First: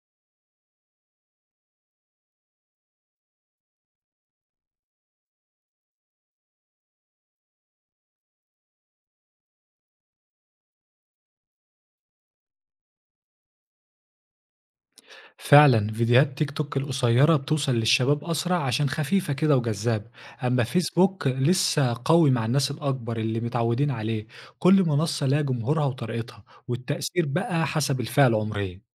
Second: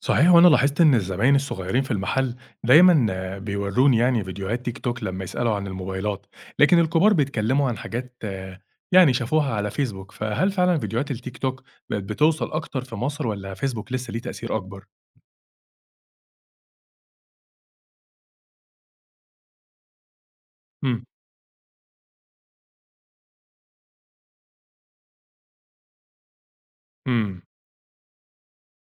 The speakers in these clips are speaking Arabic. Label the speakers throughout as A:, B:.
A: صحيح وأنا لاحظت إن الزباين الصغيرين في المحل دايمًا بيورّوني يعني فيديوهات تيك توك لمّا يسألوا عن الموبايلات، لكن الكبار بيتكلموا عن حاجات يعني شافوها على فيسبوك، فهل فعلًا فيديوهات التيك توك بقت بتوصل أكتر في مصر والّا فيسبوك لسه ليه تأثير أكبر؟
B: فعلا فيديوهات تيك توك القصيرة بتوصل للشباب أسرع عشان خفيفة كده وجذابة. أما
A: إمم،
B: فيسبوك لسه قوي مع الناس الأكبر اللي متعودين عليه. كل منصة لها جمهورها وطريقتها والتأثير
A: إمم،
B: بقى حسب الفئة العمرية.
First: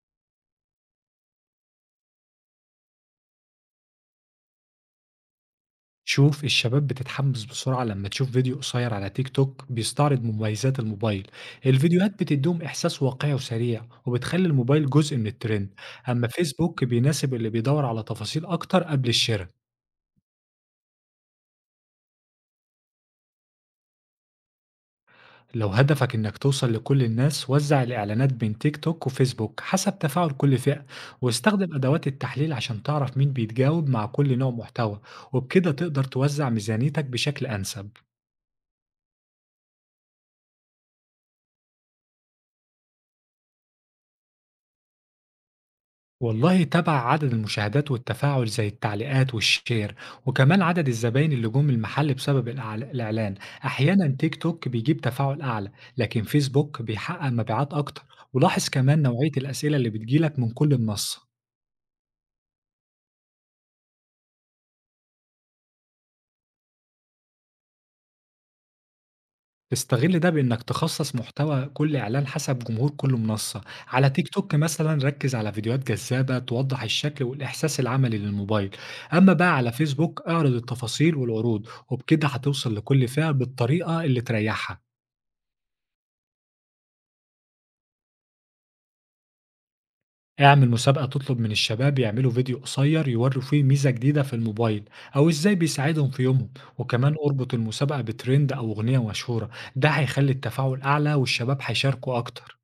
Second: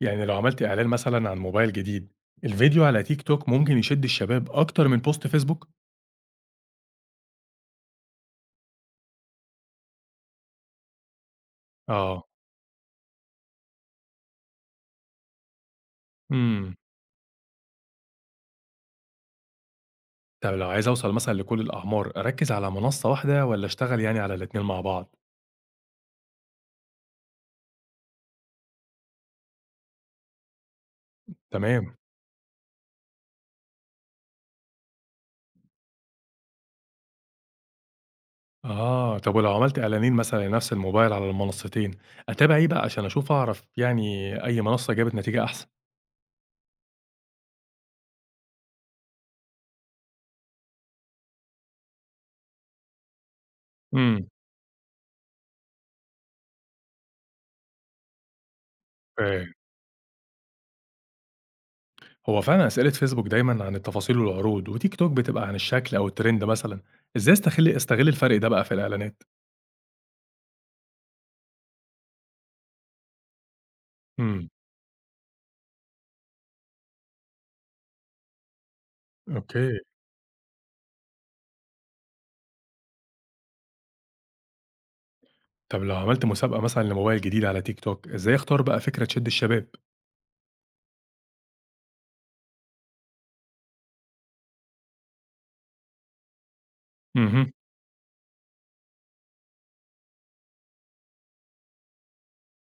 A: يعني لو عملت إعلان مثلًا عن موبايل جديد، الفيديو على تيك توك ممكن يشد الشباب أكتر من بوست فيسبوك؟
B: شوف الشباب بتتحمس بسرعة لما تشوف فيديو قصير على تيك توك بيستعرض مميزات الموبايل، الفيديوهات
A: آه،
B: بتديهم إحساس واقعي وسريع وبتخلي الموبايل جزء من الترند. أما
A: إمم،
B: فيسبوك بيناسب اللي بيدور على تفاصيل أكتر قبل الشراء.
A: طب لو عايز أوصل مثلًا لكل الأعمار أركّز على منصة واحدة والّا أشتغل يعني على الاتنين مع بعض؟
B: لو هدفك إنك توصل لكل الناس وزع الإعلانات بين تيك توك وفيسبوك حسب تفاعل كل فئة، واستخدم
A: تمام.
B: أدوات التحليل عشان تعرف مين بيتجاوب مع كل نوع محتوى. وبكده تقدر توزع ميزانيتك بشكل أنسب.
A: آه، طب ولو عملت إعلانين مثلًا لنفس الموبايل على المنصتين، أتابع إيه بقى عشان أشوف أعرف يعني أي منصة جابت نتيجة أحسن؟
B: والله تابع عدد المشاهدات والتفاعل زي التعليقات والشير، وكمان عدد الزباين اللي جم المحل بسبب الإعلان. أحيانا
A: إمم،
B: تيك توك بيجيب تفاعل أعلى، لكن فيسبوك بيحقق مبيعات أكتر. ولاحظ كمان نوعية
A: فاهم.
B: الأسئلة اللي بتجيلك من كل منصة.
A: هو فعلًا أسئلة فيسبوك دايمًا عن التفاصيل والعروض، وتيك توك بتبقى عن الشكل أو الترند مثلًا، إزاي أستغل الفرق ده بقى في الإعلانات؟
B: تستغل ده بإنك تخصص محتوى كل إعلان حسب جمهور كل منصة، على تيك
A: إمم،
B: توك مثلًا ركز على فيديوهات جذابة توضح الشكل والإحساس العملي للموبايل، أما بقى على
A: أوكي.
B: فيسبوك اعرض التفاصيل والعروض، وبكده هتوصل لكل فئة بالطريقة اللي تريحها.
A: طب لو عملت مسابقة مثلًا لموبايل جديد على تيك توك، إزاي أختار بقى فكرة تشد الشباب؟
B: اعمل مسابقة تطلب من الشباب يعملوا فيديو قصير يوروا فيه ميزة جديدة في الموبايل أو إزاي بيساعدهم في يومهم، وكمان
A: اهم.
B: اربط المسابقة بترند أو أغنية مشهورة، ده هيخلي التفاعل أعلى والشباب هيشاركوا أكتر.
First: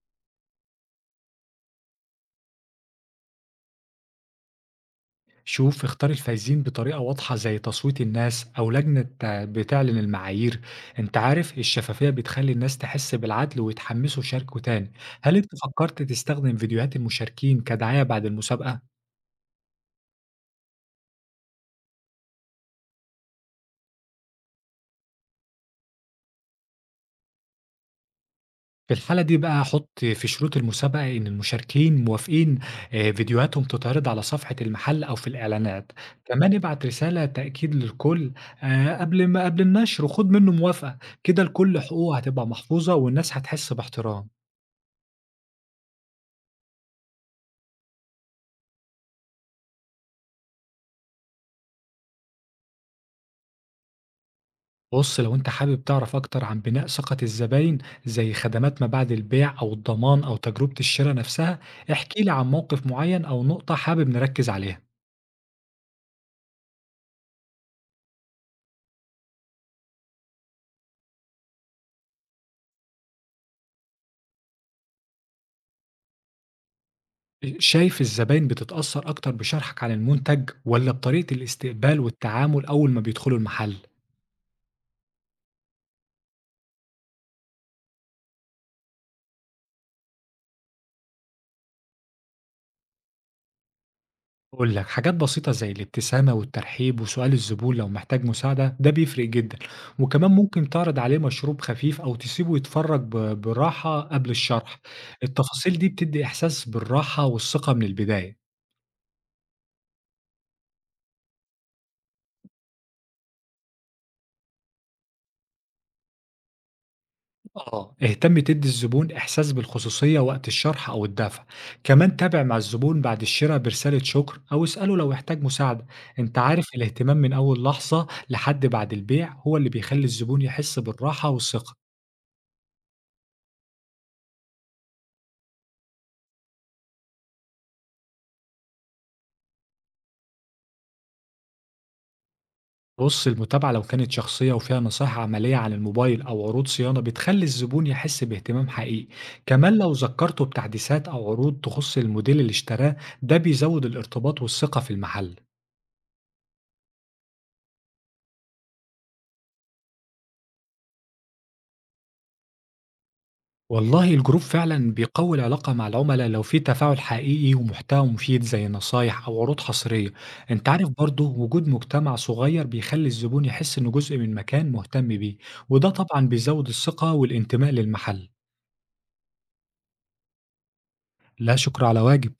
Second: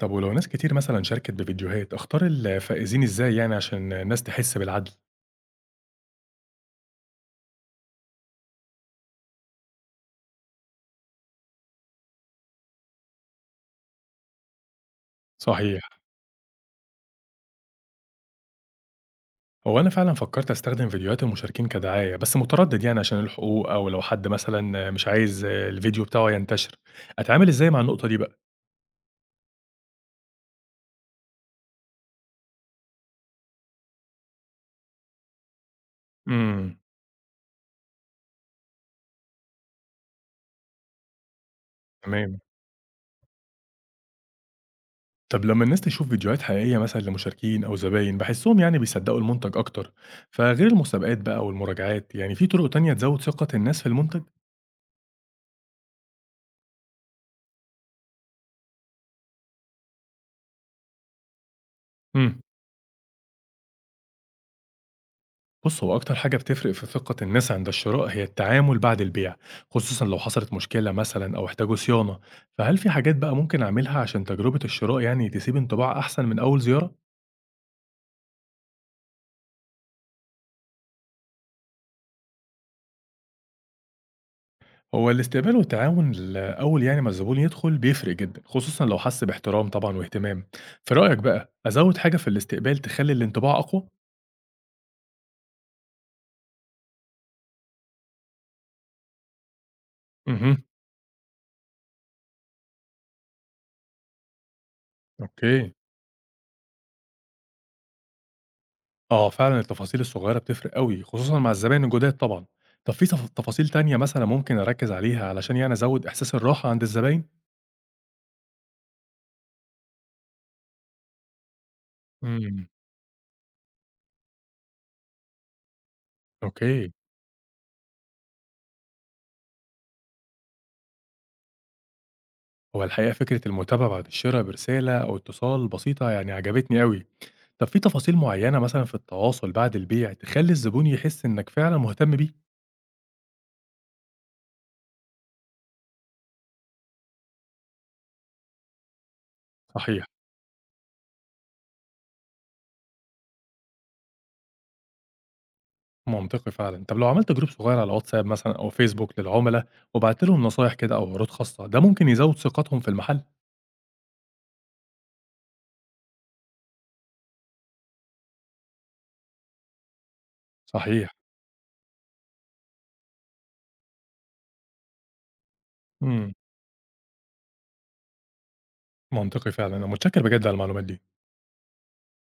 A: طب ولو ناس كتير مثلًا شاركت بفيديوهات، أختار الفائزين إزاي يعني عشان الناس تحس بالعدل؟
B: شوف اختار الفايزين بطريقة واضحة زي تصويت الناس أو لجنة، آه، بتعلن المعايير. انت عارف الشفافية بتخلي الناس تحس بالعدل ويتحمسوا يشاركوا تاني. هل انت
A: صحيح.
B: فكرت تستخدم فيديوهات المشاركين كدعاية بعد المسابقة؟
A: هو أنا فعلًا فكّرت أستخدم فيديوهات المشاركين كدعاية، بس متردد يعني عشان الحقوق أو لو حد مثلًا مش عايز الفيديو بتاعه ينتشر، أتعامل إزاي مع النقطة دي بقى؟
B: في الحالة دي بقى حط في شروط المسابقة إن المشاركين موافقين آه، فيديوهاتهم تتعرض على صفحة المحل أو في الإعلانات. كمان
A: إمم،
B: ابعت رسالة تأكيد للكل آه، قبل ما قبل النشر وخد منه موافقة. كده لكل حقوقه
A: تمام.
B: هتبقى محفوظة والناس هتحس باحترام.
A: طب لمّا الناس تشوف فيديوهات حقيقية مثلًا لمشاركين أو زباين، باحسّهم يعني بيصدّقوا المنتج أكتر، فغير المسابقات بقى والمراجعات، يعني في طرق تانية تزوّد ثقة الناس في المنتج؟
B: بُص، لو أنت حابب تعرف أكتر عن بناء ثقة الزباين زي خدمات ما بعد البيع أو الضمان أو تجربة الشرا نفسها، احكِ لي
A: إمم.
B: عن موقف معين أو نقطة حابب نركز عليها.
A: بُص، هو أكتر حاجة بتفرق في ثقة الناس عند الشراء هي التعامل بعد البيع، خصوصًا لو حصلت مشكلة مثلًا أو احتاجوا صيانة، فهل في حاجات بقى ممكن أعملها عشان تجربة الشراء يعني تسيب انطباع أحسن من أول زيارة؟
B: شايف الزباين بتتأثر أكتر بشرحك عن المنتج والّا بطريقة الاستقبال والتعامل أول ما بيدخلوا المحل؟
A: هو الاستقبال والتعاون أول يعني ما الزبون يدخل بيفرق جدًا، خصوصًا لو حس باحترام طبعًا واهتمام. في رأيك بقى أزود حاجة في الاستقبال تخلي الانطباع أقوى؟
B: أقول لك حاجات بسيطة زي الابتسامة والترحيب وسؤال الزبون لو محتاج مساعدة ده بيفرق جدا. وكمان
A: اهم،
B: ممكن تعرض عليه مشروب خفيف أو تسيبه يتفرج براحة قبل الشرح.
A: أوكي.
B: التفاصيل دي بتدي إحساس بالراحة والثقة من البداية.
A: آه، فعلًا التفاصيل الصغيّرة بتفرق أوي، خصوصًا مع الزباين الجداد طبعًا. طب في تفاصيل تانية مثلًا ممكن أركّز عليها علشان يعني أزوّد إحساس الراحة عند الزباين؟
B: آه اهتم تدي الزبون إحساس بالخصوصية وقت الشرح أو الدفع، كمان تابع مع
A: إمم.
B: الزبون بعد الشراء برسالة شكر أو اسأله لو احتاج مساعدة. أنت عارف
A: أوكي.
B: الاهتمام من أول لحظة لحد بعد البيع هو اللي بيخلي الزبون يحس بالراحة والثقة.
A: هو الحقيقة فكرة المتابعة بعد الشِرا برسالة أو اتصال بسيطة يعني عجبتني أوي. طب في تفاصيل معيّنة مثلًا في التواصل بعد البيع تخلّي الزبون يحس إنّك فعلًا مهتم بيه؟
B: بُص، المتابعة لو كانت شخصية وفيها نصايح عملية عن الموبايل أو عروض صيانة بتخلّي الزبون يحس باهتمام حقيقي، كمان لو
A: صحيح،
B: ذكّرته بتحديثات أو عروض تخُص الموديل اللي اشتراه، ده بيزوّد الارتباط والثقة في المحل.
A: منطقي فعلًا. طب لو عملت جروب صغيّر على واتساب مثلًا أو فيسبوك للعُملا وبعت لهم نصايح كده أو عروض خاصة، ده ممكن يزوّد ثقتهم في المحل؟
B: والله الجروب فعلًا بيقوي العلاقة مع العملا لو في تفاعل حقيقي ومحتوى مفيد زي نصايح أو عروض حصرية. أنت عارف
A: صحيح.
B: برضه وجود مجتمع صغير بيخلّي الزبون يحس إنه جزء من مكان مهتم بيه، وده طبعًا
A: إمم.
B: بيزوّد الثقة والانتماء للمحل.
A: منطقي فعلًا، أنا متشكر بجد على المعلومات دي.
B: لا شكر على واجب.